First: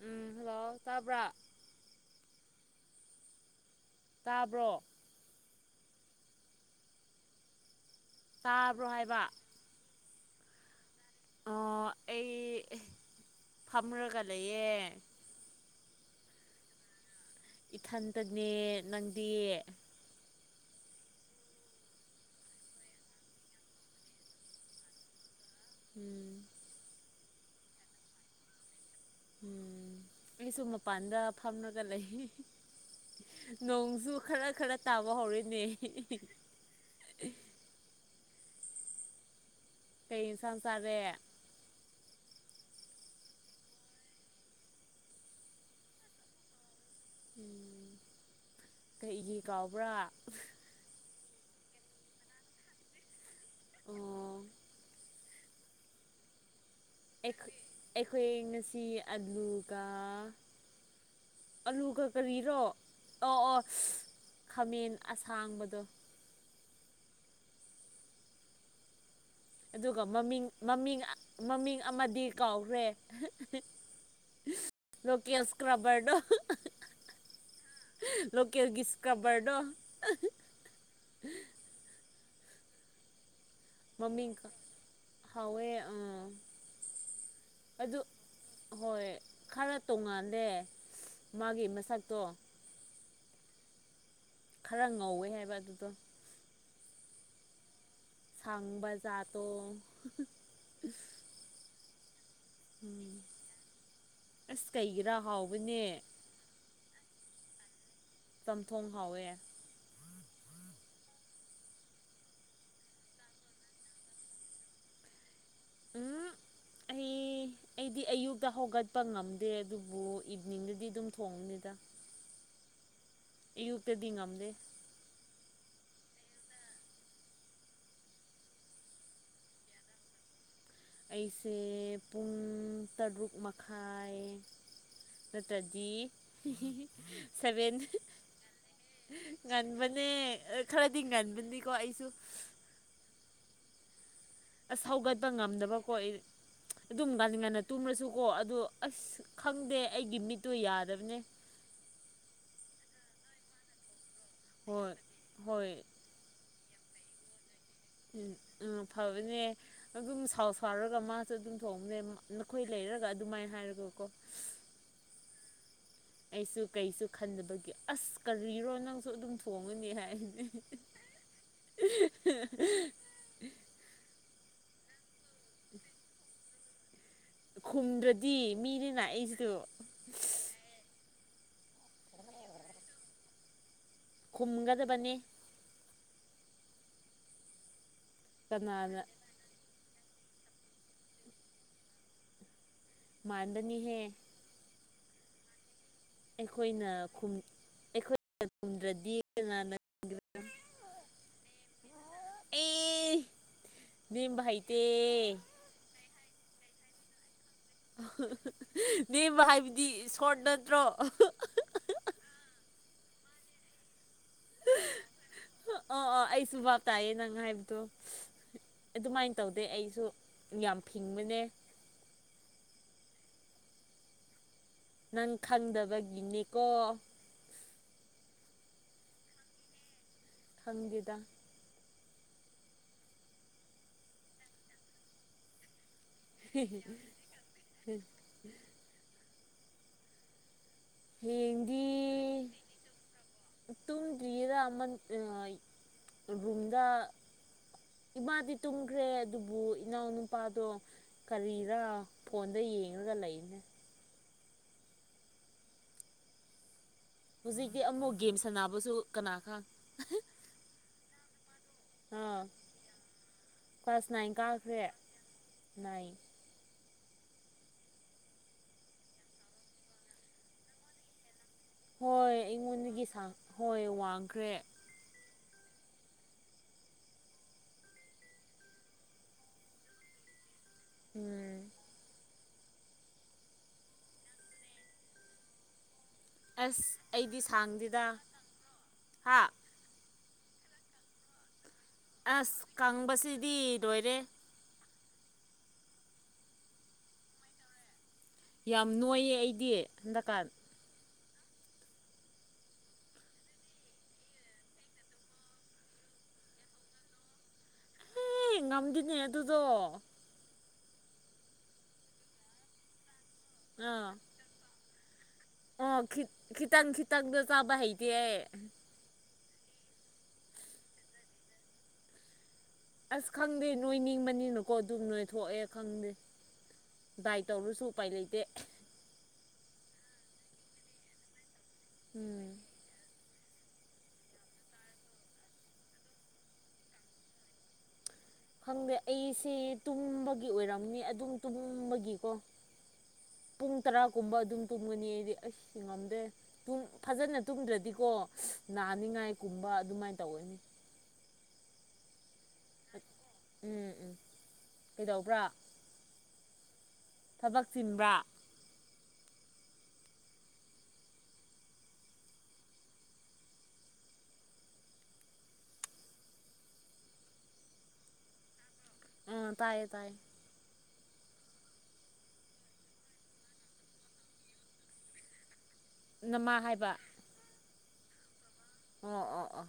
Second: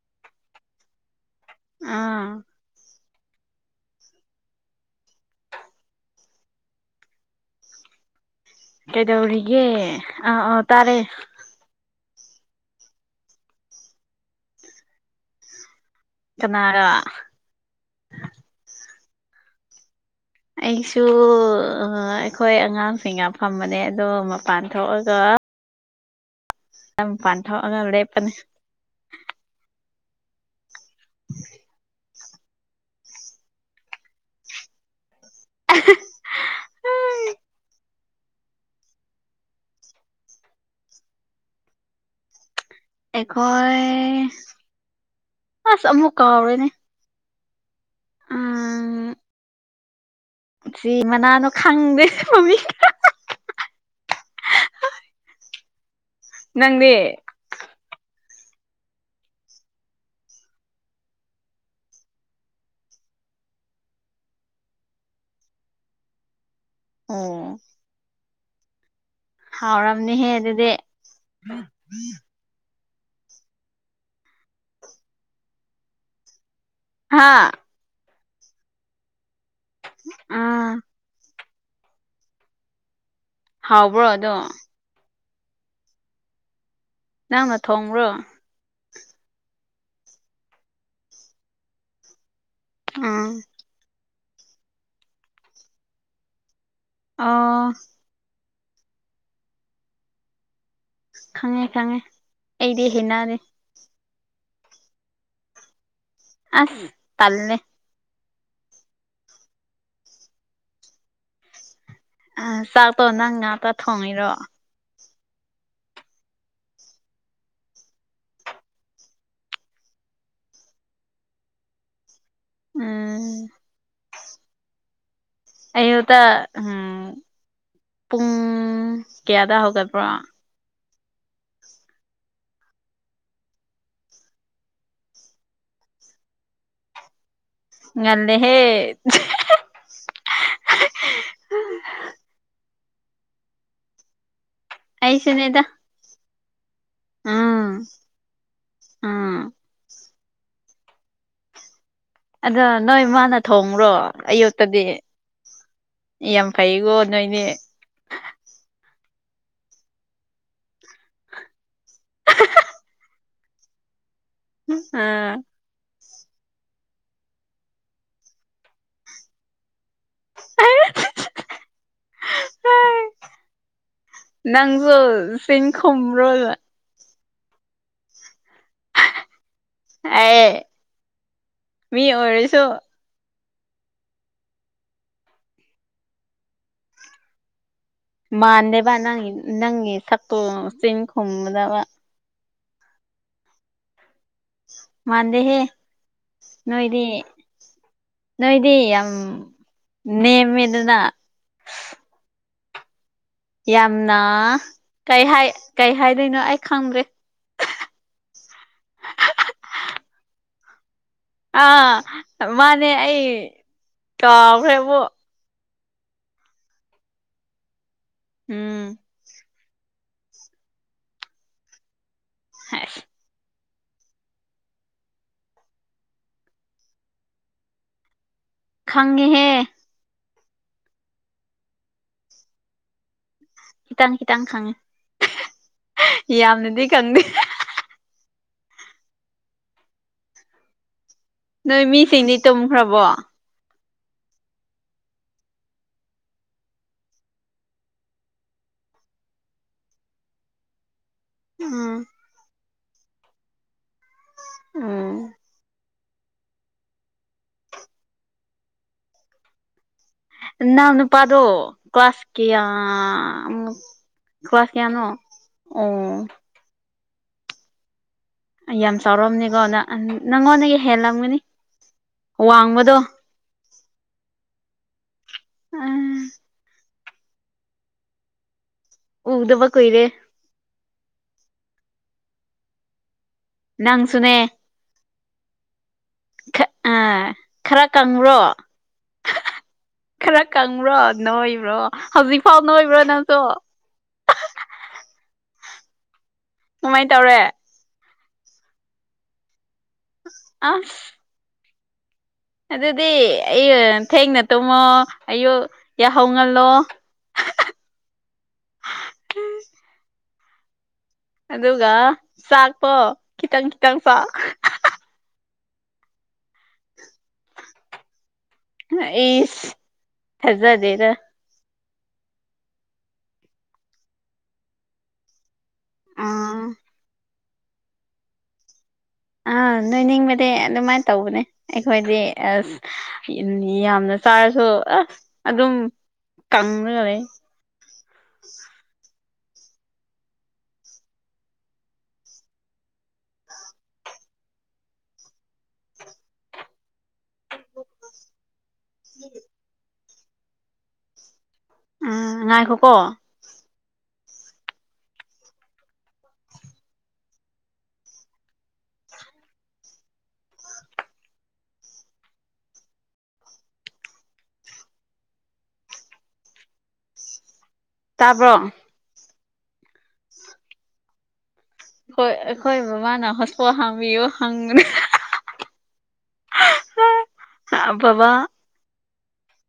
ꯎꯝ hello ꯇꯥꯕ꯭ꯔꯥ ꯑꯥ ꯇꯥꯕ꯭ꯔꯣ ꯇꯥꯕ꯭ꯔꯣ ꯍꯥꯏꯕ ꯀꯩꯗꯧꯔꯤꯒꯦ ꯑꯥ ꯑꯣ ꯇꯥꯔꯦ ꯑꯣ ꯑꯩ ꯐꯝꯔꯒ ꯂꯩꯌꯦ ꯀꯅꯥꯔꯥ ꯏꯊꯟꯇꯅꯦ ꯅꯪꯗꯤ ꯑꯩꯁꯨ ꯑꯩꯈꯣꯏ ꯑꯉꯥꯡꯁꯤꯡꯅ ꯐꯝꯕꯅꯦ ꯑꯗꯣ ꯃꯄꯥꯟ ꯊꯣꯛ ꯑꯒꯥ [inaudible] ꯃꯄꯥꯜ ꯊꯣꯑꯥꯒꯥ ꯂꯧꯞ ꯄꯥꯅꯦ ꯎꯝ ꯑꯩꯁꯨ ꯃꯄꯥꯟꯗ ꯐꯝꯃꯒꯥ ꯂꯩ ꯅꯣꯡꯖꯨ ꯈꯔ ꯈꯔ ꯇꯥꯕ ꯍꯧꯔꯛ [unintelligible] ꯀꯩ ꯌꯦꯟꯁꯪ ꯆꯥꯔꯦ ꯑꯦꯈꯣꯏ ꯑꯁꯥ ꯑꯃꯨꯛ ꯀꯥꯎꯔꯩꯅꯦ ꯎꯝ ꯀꯩꯔꯤꯒꯦ ꯀꯥꯎꯕ꯭ꯔꯥ ꯀꯔꯤ ꯃꯅꯥꯅꯣ ꯈꯪꯗꯦ ꯃꯥꯃꯤ ꯑꯣ ꯅꯪꯗꯤ ꯑꯩꯈꯣꯏ ꯉꯁꯤ ꯑꯥꯂꯨꯚꯥ ꯑꯂꯨꯒ ꯀꯔꯤꯔꯣ ꯑꯪ ꯑꯪ ꯈꯥꯃꯦꯟ ꯑꯁꯥꯡꯕꯗꯣ ꯑꯣ ꯑꯗꯨꯒ ꯍꯥꯎꯔꯝꯅꯤꯍꯦ ꯃꯃꯤꯡ ꯑꯗꯨꯗꯤ ꯃꯃꯤꯡ ꯃꯃꯤꯡ ꯑꯃꯗꯤ ꯀꯥꯎꯔꯦ ꯂꯣꯀꯦ ꯀ꯭ꯥꯔꯕꯥꯔꯗꯣ ꯍꯥꯥ ꯂꯀꯦꯜ ꯁꯀꯥꯕꯔꯗꯣ ꯑꯥ ꯍꯥꯎꯕ꯭ꯔꯣ ꯃꯥ ꯃꯤꯝ ꯑꯗꯣ ꯍꯥꯏꯋꯦ ꯅꯪꯅꯥ ꯊꯣꯡꯕ꯭ꯔꯣ ꯑꯍꯣꯏ ꯈꯥꯔ ꯇꯣꯡꯉꯥꯟꯜꯂꯦ ꯃꯥꯒꯤ ꯃꯁꯛꯇꯣ ꯎꯝ ꯈꯥꯔ ꯉꯧꯋꯦ ꯍꯥꯏꯕ ꯑꯗꯨꯗꯣ ꯑꯪ ꯁꯥꯟꯕꯥ ꯖꯠꯂꯣ ꯈꯪꯉꯦ ꯈꯪꯉꯦ ꯑꯩꯗꯤ [unintelligible] ꯍꯩꯅꯗꯦ ꯑꯥꯁ ꯀꯩꯒꯤꯔꯥ ꯍꯥꯎꯕꯅꯦ ꯑꯥ ꯇꯜꯂꯩ ꯆꯝꯊꯣꯡ ꯍꯥꯎꯋꯦ ꯑ ꯆꯥꯛꯇꯣ ꯅꯪ ꯉꯥꯛꯇ ꯊꯣꯡꯉꯤꯔꯣ ꯎꯝ ꯑꯩ ꯑꯩꯗꯤ ꯑꯌꯨꯛꯇ ꯍꯧꯒꯠꯄ ꯉꯝꯗꯦ ꯑꯗꯨꯕꯨ ꯏꯚꯅꯤꯡꯗꯗꯤ ꯑꯗꯨꯝ ꯊꯣꯡꯉꯅꯤꯗ ꯎꯝ ꯑꯌꯨꯛꯇꯗꯤ ꯉꯝꯗ ꯑꯌꯨꯗ ꯄꯨꯡ ꯀꯌꯥꯗ ꯍꯧꯒꯠꯄ꯭ꯔꯣ ꯑꯩꯁꯦ ꯄꯨꯡ ꯇꯔꯨꯛ ꯃꯈꯥꯏ ꯅꯠꯇ꯭ꯔꯗꯤ [unintelligible] ꯁꯚꯦꯟ ꯉꯜꯂꯦꯍꯦ ꯉꯟꯕꯅꯦ ꯈꯔꯗꯤ ꯉꯟꯕꯅꯤꯀꯣ ꯑꯩꯁꯨ ꯑꯥꯁ ꯍꯧꯒꯠꯄꯥ ꯑꯩꯁꯨꯅꯦꯗ ꯉꯝꯗꯕꯥꯕꯨ ꯑꯩ ꯑꯗꯨꯝ ꯉꯅꯤ ꯉꯥꯏꯟꯅ ꯎꯝ ꯇꯨꯝ꯭ꯔꯁꯨꯀꯣ ꯑꯗꯨ ꯑꯁ ꯎꯝ ꯈꯪꯗꯦ ꯑꯩꯒꯤ ꯃꯤꯠꯇꯨ ꯌꯥꯗꯕꯅꯦ ꯑꯗꯣ ꯅꯣꯏ ꯃꯥꯅ ꯊꯣꯡꯉꯨꯔꯣ ꯑꯌꯨ ꯍꯣꯏ ꯍꯣꯏ ꯌꯥꯝ ꯐꯩꯀꯣ ꯅꯣꯏꯅꯦ ꯎꯝ ꯐꯕꯅꯦ ꯑꯗꯨꯝ ꯁꯥꯎ ꯁꯥꯎꯔꯒ ꯃꯥ ꯁꯨ ꯑꯗꯨꯝ ꯊꯣꯡꯕ꯭ꯔꯦ ꯅꯈꯣꯏ ꯂꯩꯔꯒ ꯑꯗꯨꯃꯥꯏꯅ ꯍꯥꯏꯔꯒꯀꯣ [unintelligible] ꯑꯩꯁꯨ ꯀꯩꯁꯨ ꯈꯟꯗꯕꯒꯤ ꯑꯁ ꯀꯔꯤꯔꯣ ꯅꯪꯁꯨ ꯑꯗꯨꯝ ꯊꯣꯡꯉꯅꯤ ꯍꯥꯏ [unintelligible] [unintelligible] ꯅꯪꯁꯨ ꯁꯤꯡ [unintelligible] ꯈꯨꯝꯗ꯭ꯔꯗꯤ ꯃꯤꯅꯤꯅ ꯑꯩꯁꯨ ꯑꯌꯦ ꯃꯤ ꯑꯣꯏꯔꯁꯨ ꯈꯨꯝꯒꯗꯕꯅꯤ ꯃꯥꯟꯗꯕ ꯀꯅꯥꯅ ꯅꯪ ꯅꯪꯒꯤ ꯁꯥꯛꯇꯣ ꯆꯤꯟ ꯈꯨꯝꯗꯕ ꯃꯥꯡꯗꯅꯤ ꯍꯦ ꯃꯥꯟꯗꯦꯍꯦ ꯑꯩꯈꯣꯏꯅ ꯅꯣꯏꯗꯤ [unintelligible] ꯑꯩꯈꯣꯏ ꯅꯣꯏꯗꯤ ꯌꯥꯝ ꯗ꯭ꯔꯗꯤ ꯀꯅꯥꯅ ꯅꯦꯝꯃꯦꯗꯅ ꯑꯩ ꯌꯥꯝꯅ ꯀꯩ ꯀꯩ ꯍꯥꯏꯗꯣꯏꯅꯣ ꯑꯩ ꯈꯪꯗ꯭ꯔꯦ ꯅꯦꯝꯕ ꯍꯥꯏꯕꯗꯤ ꯁꯣꯔꯠ ꯅꯠꯇ꯭ꯔꯣ ꯑꯥ ꯃꯥꯅꯦ ꯑꯩ ꯀꯥꯎꯈ꯭ꯔꯦꯕꯨ ꯑꯣ ꯑꯣ ꯑꯩꯁꯨ ꯚꯥꯞ ꯇꯥꯏꯌꯦ ꯅꯪ ꯍꯥꯏꯕꯗꯣ ꯎꯝ ꯑꯗꯨꯃꯥꯏꯅ ꯇꯧꯗꯦ ꯑꯩꯁꯨ ꯌꯥꯝ ꯐꯤꯡꯕꯅꯦ [inaudible] ꯅꯪ ꯈꯪꯗꯕꯒꯤꯅꯦꯀꯣ ꯈꯪꯉꯤꯍꯦ ꯍꯪꯕꯤꯗ [unintelligible] ꯌꯥꯝꯅꯗꯤ ꯈꯪꯗꯦ [inaudible] ꯍꯌꯦꯡꯗꯤ ꯅꯣꯏ ꯃꯤꯁꯤꯡꯅꯦ ꯇꯨꯝꯈ꯭ꯔꯕꯣ ꯇꯨꯝꯗꯔꯤꯌꯦꯗ ꯑꯃꯟ ꯔꯨꯝꯗ ꯏꯃꯥꯗꯤ ꯇꯨꯝꯈ꯭ꯔꯦ ꯑꯗꯨꯕꯨ ꯏꯅꯥꯎ ꯅꯨꯄꯥꯗꯣ ꯀꯔꯤꯔ ꯎꯝ ꯐꯣꯟꯗ ꯌꯦꯡꯉꯒ ꯂꯩꯅꯦ ꯎꯝ ꯍꯧꯖꯤꯛꯇꯤ ꯑꯃꯉꯣꯛ ꯒꯦꯝ ꯁꯥꯟꯅꯕꯁꯨ ꯀꯅꯥ ꯈꯪ [unintelligible] ꯅꯨꯄꯥꯗꯣ ꯑꯥ ꯀ꯭ꯂꯥꯁꯀꯤꯌꯥ ꯀ꯭ꯂꯥꯁ ꯅꯥꯏꯟ ꯀ꯭ꯂꯥꯁ ꯀꯥꯈ꯭ꯔꯦ ꯀꯌꯥꯅꯣ ꯅꯥꯏꯟ ꯑꯣ ꯌꯥꯝ ꯆꯥꯎꯔꯝꯅꯤꯀꯣ ꯅ ꯅꯪꯉꯣꯟꯗꯒꯤ ꯍꯦꯜꯂꯝꯒꯅꯤ ꯍꯣꯏ ꯋꯥꯡꯕꯗꯣ ꯑꯩꯉꯣꯟꯗꯒꯤ ꯍꯣꯏ ꯋꯥꯡꯈ꯭ꯔꯦ ꯎꯝ ꯎꯗꯕ ꯀꯣꯏꯔꯦ ꯎꯝ ꯅꯪ ꯁꯨꯅꯦ ꯈꯠ ꯑꯁ ꯑ ꯑꯩꯗꯤ ꯈꯔ ꯁꯥꯡꯗꯦꯗ ꯀꯪꯉ꯭ꯔꯣ ꯍꯥ ꯈꯔ ꯀꯪꯕ꯭ꯔꯣ ꯅꯣꯏꯕ꯭ꯔꯣ ꯍꯧꯖꯤꯛ ꯐꯥꯎ ꯑꯁ ꯅꯣꯏꯕ꯭ꯔꯣ ꯅꯪꯁꯨ ꯀꯪꯕꯁꯤꯗꯤ ꯂꯣꯏꯔꯦ ꯀꯃꯥꯏꯅ ꯇꯧꯔꯦ ꯌꯥꯝ ꯅꯣꯏꯌꯦ ꯑꯩꯗꯤ ꯍꯟꯗꯛꯀꯥꯟ ꯑ ꯑꯗꯨꯗꯤ ꯑꯩ ꯊꯦꯡꯅ ꯇꯨꯝꯃꯣ ꯑꯌꯨꯛ ꯌꯥꯍꯧ ꯉꯜꯂꯣ ꯉꯝꯗꯤꯅꯦ ꯑꯗꯨꯗꯣ ꯑꯗꯨꯒ ꯆꯥꯛꯄꯣ ꯈꯤꯇꯪ ꯈꯤꯇꯪ ꯑꯣꯈꯤ ꯈꯤꯇꯪ ꯈꯤꯇꯪꯗ ꯆꯥꯕ ꯍꯩꯇꯦ [unintelligible] ꯍꯖꯗꯦꯔ ꯑꯁ ꯈꯪꯗꯦ ꯅꯣꯏ ꯅꯤꯡꯕꯅꯤꯅꯀꯣ ꯑꯗꯨꯝ ꯅꯣꯏ ꯊꯣꯛꯑꯦ ꯈꯪꯗꯦ ꯑꯥ ꯗꯥꯏ ꯇꯧꯔꯨꯁꯨ ꯎꯄꯥꯏ ꯂꯩꯗꯦ ꯑꯥ ꯅꯣꯏꯅꯤꯡꯕꯗꯤ ꯑꯗꯨꯃꯥꯏꯅ ꯇꯧꯕꯅꯦ ꯑꯩꯈꯣꯏꯗꯤ ꯎꯝ ꯑꯁ ꯌꯥꯝꯅ ꯆꯥꯔꯁꯨ ꯑ ꯑꯗꯨꯝ ꯀꯪꯉꯒꯥ ꯂꯩ ꯈꯪꯗꯦ ꯑꯩꯁꯦ ꯇꯨꯝꯕꯒꯤ ꯑꯣꯏꯔꯝꯅꯤ ꯑꯗꯨꯝ ꯇꯨꯝꯕꯒꯤꯀꯣ ꯄꯨꯡ ꯇꯔꯥꯒꯨꯝꯕ ꯑꯗꯨꯝ ꯇꯨꯝꯒꯅꯤ ꯑꯩꯗꯤ ꯑꯥꯁ ꯉꯝꯗꯦ ꯐꯖꯅ ꯇꯨꯝꯗ꯭ꯔꯗꯤꯀꯣ ꯅꯥꯅꯤꯡꯉꯥꯏ ꯀꯨꯝꯕ ꯑꯗꯨꯃꯥꯏꯅ ꯇꯧꯋꯅꯤ ꯎꯝ ꯉꯏꯈꯣ ꯎꯝ ꯎꯝ ꯀꯩꯗꯧꯕ꯭ꯔꯥ ꯊꯕꯛ ꯆꯤꯟꯕ꯭ꯔꯥ ꯇꯥꯕ꯭ꯔꯣ ꯑꯝ ꯇꯥꯏꯌꯦ ꯇꯥꯏꯌꯦ ꯍꯣꯏ ꯑꯩꯈꯣꯏ ꯕꯕꯥꯥꯅ ꯍꯣꯁꯄꯣ ꯍꯥꯡꯕꯤꯌꯨ ꯍꯪꯕꯅꯦ ꯅꯃꯥ ꯍꯥꯏꯕ ꯑ ꯕꯕꯥ ꯑꯣ ꯑꯣ ꯑꯣ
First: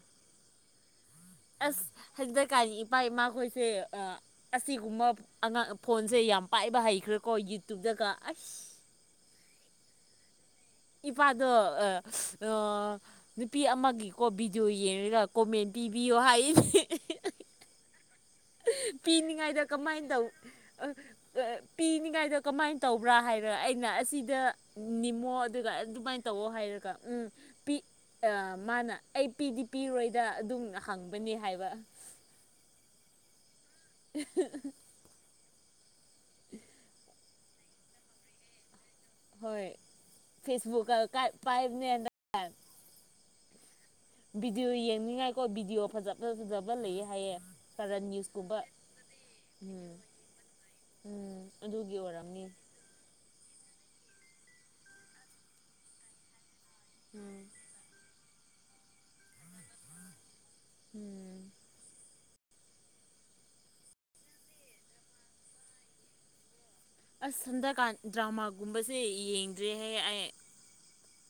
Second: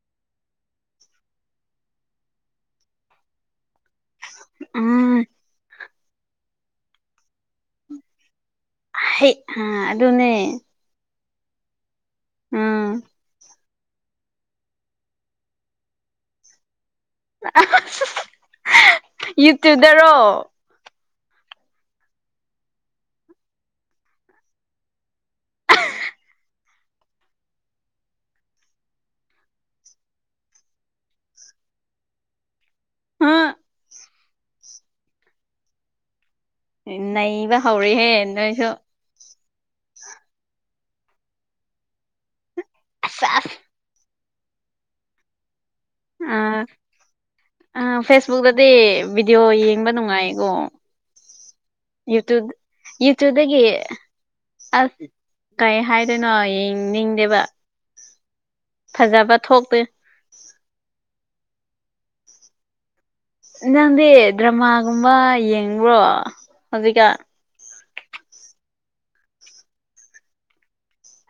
ꯑꯁ ꯍꯟꯗꯛꯀꯥꯟ ꯢꯄꯥ ꯏꯃꯥ ꯈꯣꯏꯁꯦ ꯑ ꯑꯁꯤꯒꯨꯝꯕ ꯎꯝ ꯑꯉꯥꯡ ꯐꯣꯟꯖꯦ ꯌꯥꯝ ꯄꯥꯏꯕ ꯍꯩꯈ꯭ꯔꯦꯀꯣ ꯌꯨꯇꯨꯕꯇꯒ ꯑꯩꯁ ꯍꯩꯠ ꯑ ꯑꯗꯨꯅꯦ ꯏꯄꯥꯗꯣ ꯑ ꯎꯝ ꯅꯨꯄꯤ ꯑꯃꯒꯤꯀꯣ ꯕꯤꯗꯤꯑꯣ ꯌꯦꯡꯔꯒ ꯀꯣꯃꯦꯟ ꯄꯤꯕꯤꯌꯣ ꯍꯥꯏꯌꯦꯅꯦ [unintelligible] ꯄꯤꯅꯤꯡꯉꯥꯏꯗꯣ ꯀꯃꯥꯏ ꯌꯨꯇ꯭ꯌꯨꯕꯇꯔꯣ ꯇꯧ ꯄꯤꯅꯤꯡꯉꯥꯏꯗꯣ ꯀꯃꯥꯏ ꯇꯧꯕ꯭ꯔꯥ ꯍꯥꯏꯔ ꯑꯩꯅ ꯑꯁꯤꯗ ꯅꯤꯝꯃꯣ ꯑꯗꯨꯒ ꯑꯗꯨꯃꯥꯏ ꯇꯧꯑꯣ ꯍꯥꯏꯔꯒ ꯎꯝ ꯄꯤ ꯑ ꯃꯥꯅ ꯑꯩ ꯄꯤꯗꯤ ꯄꯤꯔꯣꯏꯗ ꯑꯗꯨꯝꯅ ꯍꯪꯕꯅꯦ ꯍꯥꯏꯕ [unintelligible] [inaudible] [inaudible] ꯅꯩꯕ ꯍꯧꯔꯦꯍꯦ ꯅꯣꯏꯁꯨ ꯍꯣꯏ ꯐꯦꯁꯕꯨꯛꯀ ꯄꯥꯏꯕꯅꯦ ꯍꯟꯗꯛ ꯀꯥꯟꯅ ꯁꯦꯁ ꯚꯤꯗꯤꯌꯣ ꯌꯦꯡꯅꯤꯡꯉꯥꯏꯀꯣ ꯚꯤꯗꯤꯌꯣ ꯐꯖꯕ ꯑ ꯐꯖꯕ ꯂꯩꯌꯦ ꯍꯥꯏꯌꯦ ꯑ ꯀꯥꯔꯟ ꯅꯤꯌꯨꯁꯀꯨꯝꯕ ꯐꯦꯁꯕꯨꯛꯇꯗꯤ ꯚꯤꯗꯤꯑꯣ ꯎꯝ ꯌꯦꯡꯕ ꯅꯨꯡꯉꯥꯏꯀꯣ ꯎꯝ ꯑꯗꯨꯒꯤ ꯑꯣꯏꯔꯝꯃꯤ ꯌꯨꯇ꯭ꯌꯨꯕꯗꯒꯤ ꯑꯁ ꯀꯩ ꯍꯥꯏꯗꯣꯏꯅꯣ ꯌꯦꯡꯅꯤꯡꯗꯦꯕ ꯎꯝ ꯐꯖꯕ ꯊꯣꯛꯇꯦ ꯎꯝ ꯅꯟꯖꯪꯗꯤ ꯗ꯭ꯔꯃꯥꯒꯨꯝꯕ ꯌꯦꯡꯕ꯭ꯔꯣ ꯍꯧꯖꯤꯛꯀ ꯑꯁ ꯁꯟꯗꯀꯥꯟ ꯗ꯭ꯔꯃꯥꯒꯨꯝꯕꯁꯦ ꯌꯦꯡꯗ꯭ꯔꯦꯍꯦꯛ ꯑꯩ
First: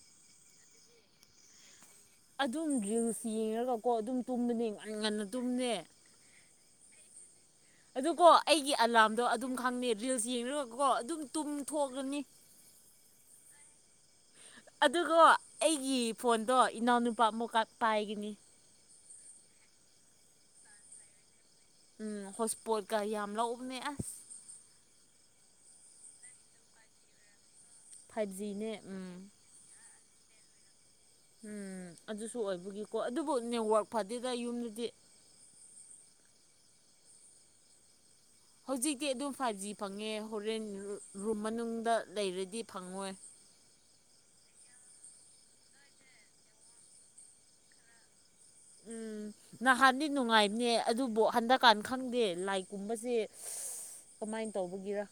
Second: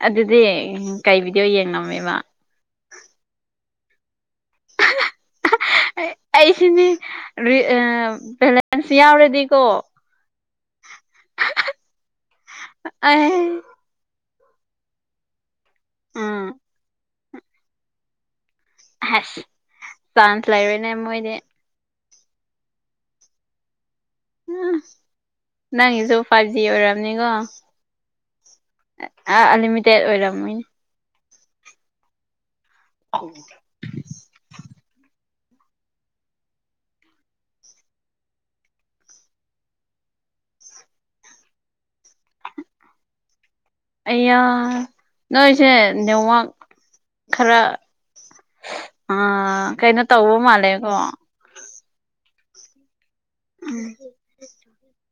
ꯑꯗꯨꯗꯤ ꯀꯩ ꯕꯤꯗꯤꯑꯣ ꯌꯦꯡꯉꯝꯃꯦꯕ ꯑꯗꯨꯝ ꯔꯤꯜꯁ ꯌꯦꯡꯉꯒꯀꯣ ꯑꯗꯨꯝ ꯇꯨꯝꯕꯅꯦ ꯉꯟ ꯉꯟꯅ ꯇꯨꯝꯅꯦ ꯑꯩ ꯑꯩꯁꯤꯅꯤ ꯔꯤ ꯑ ꯑꯗꯨꯀꯣ ꯑꯩꯒꯤ ꯑꯂꯥꯝꯗꯣ ꯑꯗꯨꯝ ꯈꯪꯗꯦ ꯔꯤꯜꯁ ꯌꯦꯡꯔꯒꯀꯣ ꯑꯗꯨꯝ ꯇꯨꯝ ꯊꯣꯛꯂꯅꯤ ꯑꯩ.. ꯑꯗꯨꯒꯣ ꯑꯩꯒꯤ ꯎꯝ ꯐꯣꯟꯗꯣ ꯏꯅꯥꯎꯅꯨꯄꯥ ꯑꯃꯨꯛꯀ ꯄꯥꯏꯒꯅꯤ ꯑꯁ ꯆꯥꯟꯁ ꯂꯩꯔꯣꯏꯅꯦ ꯃꯣꯏꯗꯤ ꯎꯝ ꯍꯣꯁ ꯁꯄꯣꯠꯀ ꯌꯥꯝ ꯂꯧꯕꯅꯦ ꯑꯁ ꯎ ꯅꯪꯒꯤꯖꯨ ꯐꯥꯏꯚ ꯖꯤ ꯑꯣꯏꯔꯑꯝꯅꯤꯀꯣ ꯐꯥꯏꯚꯖꯤꯅꯦ ꯑ ꯑꯟꯂꯤꯃꯤꯇꯦꯠ ꯑꯣꯏꯔꯝꯃꯣꯏꯅꯦ ꯎꯝ ꯑꯗꯨꯁꯨ ꯑꯣꯏꯕꯒꯤꯀꯣ ꯑꯗꯨꯕꯨ ꯅꯦꯠꯋꯥꯔꯛ ꯐꯥꯗꯦꯗ ꯌꯨꯝꯗꯗꯤ ꯍꯧꯖꯤꯛꯇꯤ ꯑꯗꯨꯝ ꯐꯥꯏꯚ ꯖꯤ ꯐꯪꯉꯦ ꯍꯣꯔꯦꯟ ꯔꯨꯝ ꯃꯅꯨꯡꯗ ꯂꯩꯔꯗꯤ ꯐꯪꯉꯣꯏ ꯑꯩ ꯅꯣꯏꯁꯦ ꯅꯦꯠꯋꯥꯛ ꯈꯔ ꯎꯝ ꯑꯥ ꯀꯩꯅꯣ ꯅꯍꯥꯟꯗꯤ ꯇꯧꯕ ꯅꯨꯡꯉꯥꯏꯕꯅꯦ ꯃꯥꯜꯂꯦꯀꯣ ꯑꯗꯨꯕꯨ ꯍꯟꯗꯛ ꯀꯥꯟ ꯈꯪꯗꯦ ꯂꯥꯏꯛ ꯀꯨꯝꯕꯁꯦ ꯎꯝ ꯀꯃꯥꯏꯅ ꯇꯧꯕꯒꯤꯔ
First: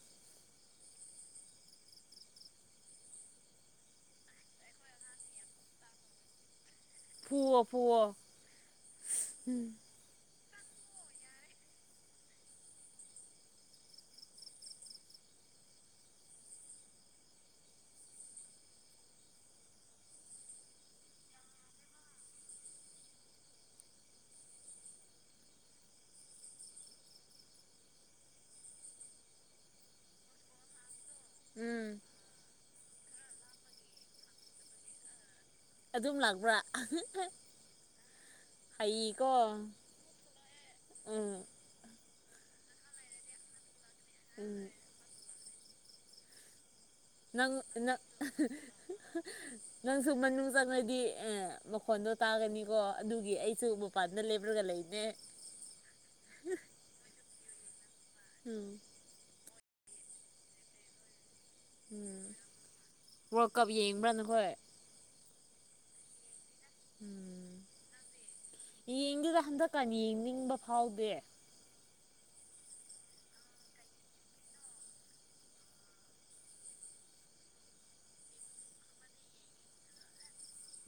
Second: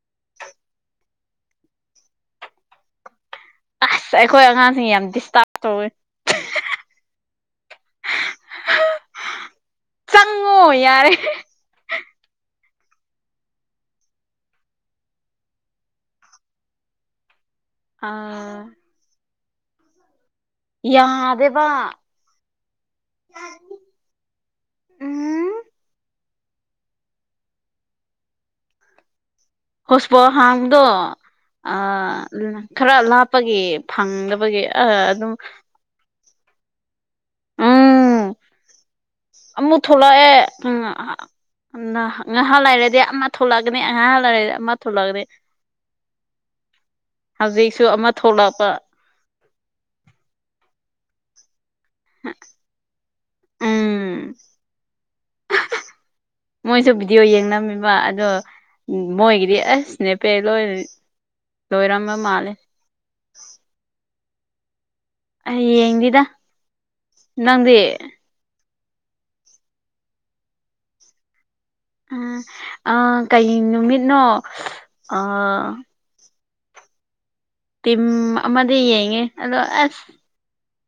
ꯑꯁ ꯑꯩꯈꯣꯏ ꯑꯉꯥꯡꯁꯤꯡ ꯌꯥꯝ ꯗꯤꯁꯇꯥꯔꯕ ꯇꯧꯋꯤ ꯄꯨꯋꯣ ꯄꯨꯋꯣ ꯎꯝ ꯆꯪꯉꯣ ꯌꯥꯔꯦ ꯑꯥ ꯌꯥꯗꯦꯕ ꯎꯝ ꯍꯣꯁꯄꯣ ꯍꯥꯡꯗꯣ ꯑ ꯎꯝ ꯎ ꯈꯔ ꯂꯥꯞꯄꯒꯤ ꯐꯪꯗꯕꯒꯤ ꯑ ꯑꯗꯨꯝ ꯑꯗꯨꯝ ꯂꯥꯛꯄ꯭ꯔꯥ ꯎꯝ ꯍꯩꯀꯣ ꯑꯃꯨꯛ ꯊꯂꯥ ꯑꯦ ꯑ ꯎꯝ ꯉꯍꯥꯟ ꯂꯩꯥꯏꯔꯗꯤ ꯑꯃ ꯊꯣꯛꯂꯛꯒꯅꯤ ꯑꯉꯥꯡ ꯂꯩꯔꯗꯤ ꯎꯝ ꯑꯃ ꯊꯣꯛꯂꯛꯑꯅꯤ ꯅꯪꯪ ꯍꯧꯖꯤꯛꯁꯨ ꯅꯪ ꯑꯃ ꯊꯣꯛꯂꯛꯄ ꯅꯪꯁꯨ ꯃꯅꯨꯡ ꯆꯪꯉꯗꯤ ꯑ ꯃꯈꯣꯟꯗꯣ ꯇꯥꯒꯅꯤꯀꯣ ꯑꯗꯨꯒꯤ ꯑꯩꯁꯨ ꯃꯄꯥꯟꯗ ꯎꯝ ꯂꯦꯞꯂꯒ ꯂꯩꯅꯦ ꯃꯣꯏꯁꯨ ꯚꯤꯗꯤꯑꯣ ꯌꯦꯡꯅꯝꯃꯤꯕ ꯑꯗꯣ ꯎꯝ ꯃꯣꯏꯒꯤꯗꯤ ꯑꯁꯅꯦꯄꯦ ꯂꯣꯏ ꯂꯣꯏꯔꯝꯕ ꯎꯝ ꯃꯥꯜꯂꯦ ꯋꯥꯔꯜ ꯀꯞ ꯌꯦꯡꯕ꯭ꯔꯥ ꯅ ꯍꯣꯏ ꯌꯦꯡꯡꯗꯗ ꯎꯝ ꯌꯦꯡꯗꯨꯗ ꯍꯟꯗꯛꯀ ꯌꯦꯡꯅꯤꯡꯕ ꯐꯥꯎꯗꯦ ꯎꯝ ꯑꯥ ꯀꯩ ꯅꯨꯃꯤꯠꯅꯣ ꯑ ꯇꯝ ꯑꯃꯇꯤ ꯌꯦꯉꯦ ꯑꯗꯣ ꯑꯁ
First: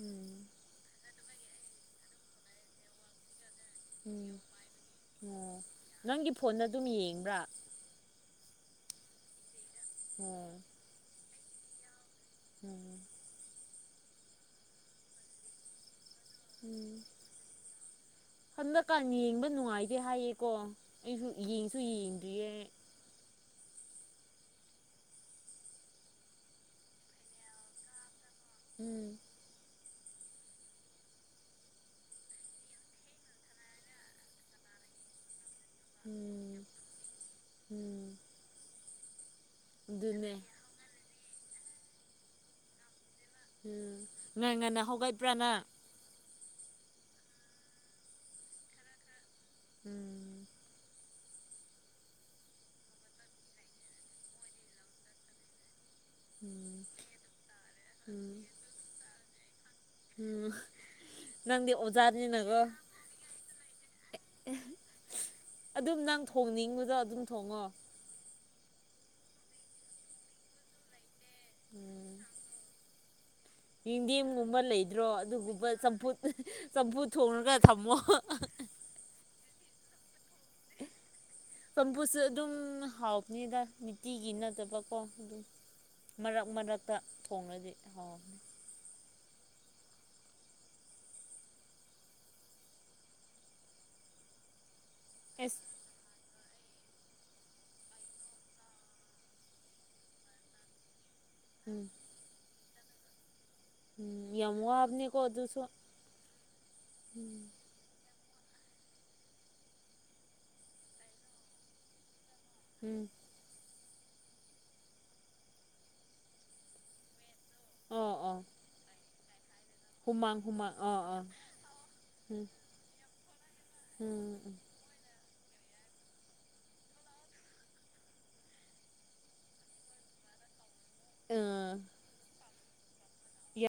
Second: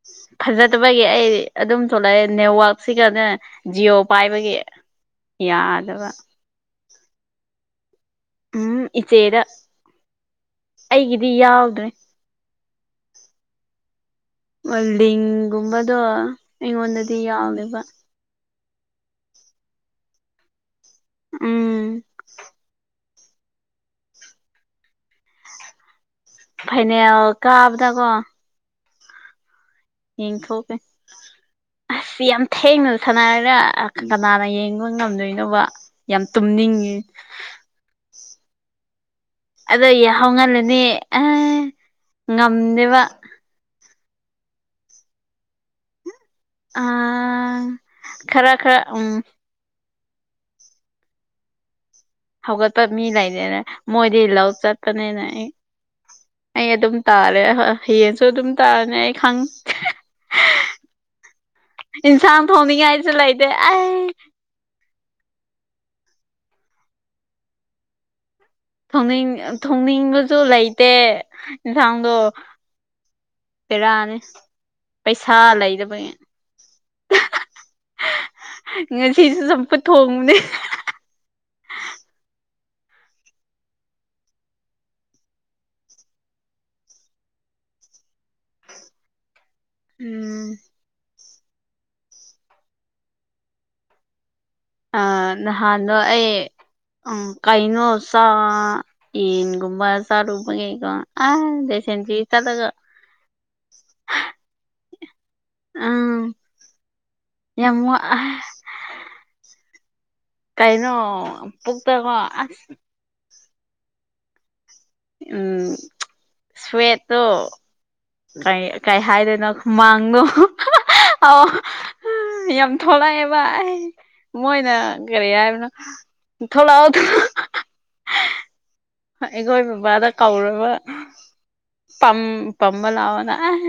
ꯎꯝ ꯆꯕꯒꯤ ꯑꯩ ꯑꯗꯨꯝ ꯊꯣꯛꯂꯛꯑꯦ ꯅꯦꯠꯋꯛꯁꯤꯒꯅꯦ ꯖꯤꯑꯣꯑꯣ ꯎꯝ ꯄꯥꯏꯕꯒꯤ ꯑꯣ ꯌꯥꯗꯕ ꯅꯪꯒꯤ ꯐꯣꯟꯗ ꯑꯗꯨꯝ ꯌꯦꯡꯕ꯭ꯔꯥ ꯎꯝ ꯑꯆꯩꯗ ꯎꯝ ꯑꯩꯒꯤꯗꯤ ꯌꯥꯎꯗ꯭ꯔꯦ ꯎꯝ ꯂꯤꯡꯒꯨꯝꯕꯗꯣ ꯎꯝ ꯑꯩꯉꯣꯟꯗꯗꯤ ꯌꯥꯎꯋꯦꯕ ꯍꯟꯗꯛꯀꯥꯟ ꯌꯦꯡꯕ ꯅꯨꯡꯉꯥꯏꯇꯦ ꯍꯥꯏꯌꯦꯀꯣ ꯑꯩꯁꯨ ꯌꯦꯡꯁꯨ ꯎꯝ ꯌꯦꯡꯗ꯭ꯔꯤꯌꯦ ꯐꯥꯏꯅꯦꯜ ꯀꯥꯕꯗꯀꯣ ꯎꯝ ꯌꯦꯊꯣꯛꯀꯦ ꯑꯁ ꯌꯥꯝ ꯊꯦꯡꯅ ꯁꯥꯟꯅꯔꯒ ꯀꯅꯥꯅ ꯌꯦꯡꯕ ꯉꯝꯗꯣꯏꯅꯣꯕ ꯌꯥꯝ ꯎꯝ ꯇꯨꯝꯅꯤꯡꯉꯤ ꯎꯝ ꯑꯗꯣ ꯑꯗꯨꯅꯦ ꯌꯥꯍꯍꯜꯂꯅꯦ ꯑꯦ ꯉꯝꯗꯦꯕ ꯎꯝ ꯉꯥꯡ ꯉꯟꯅ ꯍꯒꯥꯏꯕ꯭ꯔꯥꯅ ꯅꯪ ꯑꯥ ꯈꯔ ꯈꯔ ꯎꯝ ꯎꯝ ꯍꯧꯒꯠꯇꯄꯕ ꯃꯤ ꯂꯩꯔꯦꯅ ꯃꯣꯏꯗꯤ ꯂꯧ ꯆꯠꯇꯅꯤꯅ ꯑꯩ ꯑꯩ ꯎꯝ ꯑꯗꯨꯝ ꯇꯥꯔꯦ ꯌꯦꯌꯦꯡꯁꯨ ꯎꯝ ꯑꯗꯨꯝ ꯇꯥꯔꯅꯤ ꯑꯩ ꯈꯪ ꯎꯝ ꯅꯪꯗꯤ ꯏꯟꯁꯥꯡ ꯑꯣꯖꯥꯅꯤꯅꯀꯣ ꯊꯣꯡꯅꯤꯡꯉꯥꯏꯁꯨ ꯂꯩꯇꯦ ꯑꯩ ꯑꯗꯨꯝ ꯅꯪ ꯊꯣꯡꯅꯤꯡꯕꯗꯣ ꯑꯗꯨꯝ ꯊꯣꯡꯉꯣ ꯊꯣꯡꯅꯤꯡ ꯊꯣꯡꯅꯤꯡꯕꯁꯨ ꯂꯩꯇꯦ ꯏꯟꯁꯥꯡꯗꯣ ꯌꯦꯡꯗꯦꯝꯒꯨꯝꯕ ꯂꯩꯗ꯭ꯔꯣ ꯑꯗꯨꯒꯨꯝꯕ ꯆꯝꯐꯨ ꯂꯩꯗꯕꯒꯤ ꯆꯝꯐꯨꯠ ꯊꯣꯡꯉꯒ ꯊꯝꯃꯣ ꯉꯁꯤꯁꯨ ꯁ ꯄꯨꯊꯣꯡꯕꯅꯦ ꯆꯝꯕꯨꯁꯁꯨ ꯑꯗꯨꯝ ꯍꯥꯎꯕꯅꯤꯗ ꯅꯨꯡꯇꯤꯒꯤ ꯅꯠꯇꯕꯀꯣ ꯑꯗꯨꯝ ꯃꯔꯛ ꯃꯔꯛꯇ ꯊꯣꯡꯡꯂꯗꯤ ꯍꯥꯎꯔꯝꯃꯤ ꯎꯝ ꯑ ꯑꯦꯁ ꯅꯍꯥꯟꯗꯣ ꯑꯩ ꯎꯝ ꯀꯩꯅꯣ ꯆꯥ ꯌꯦꯟꯒꯨꯝꯕ ꯆꯥꯔꯨꯕ ꯀꯩꯀꯣ ꯑ ꯎꯝ ꯗꯤꯁꯦꯟꯗꯤ ꯆꯠꯂꯒ ꯎꯝ ꯌꯥꯝꯋꯥꯕꯅꯤ ꯀꯣ ꯑꯗꯨꯁꯨ ꯑꯝ ꯎꯝ ꯌꯥꯝꯋꯥꯑꯥ ꯀꯥꯏꯩꯅꯣ ꯄꯨꯇꯒꯣ ꯑꯁ ꯎꯝ ꯎꯝ ꯁ꯭ꯋꯦꯠꯇꯣ ꯑꯣ ꯑꯣ ꯀꯩ ꯀꯩ ꯍꯥꯏꯗꯣꯏꯅꯣ ꯃꯥꯡꯒꯣ ꯑꯣ ꯎꯝ ꯌꯥꯝ ꯊꯣꯂꯛꯑꯦꯕ ꯑꯦꯏ ꯎꯝ ꯎꯝ ꯃꯣꯏꯅ ꯀꯔꯤ ꯍꯥꯏꯕꯅꯣ ꯊꯣꯛꯂꯛꯑꯣ ꯑꯩꯈꯣꯏ ꯕꯕꯥꯗ ꯀꯧꯔꯕ ꯑ ꯄꯝ ꯄꯃꯕ ꯂꯥꯛꯑꯣꯅ ꯑꯦ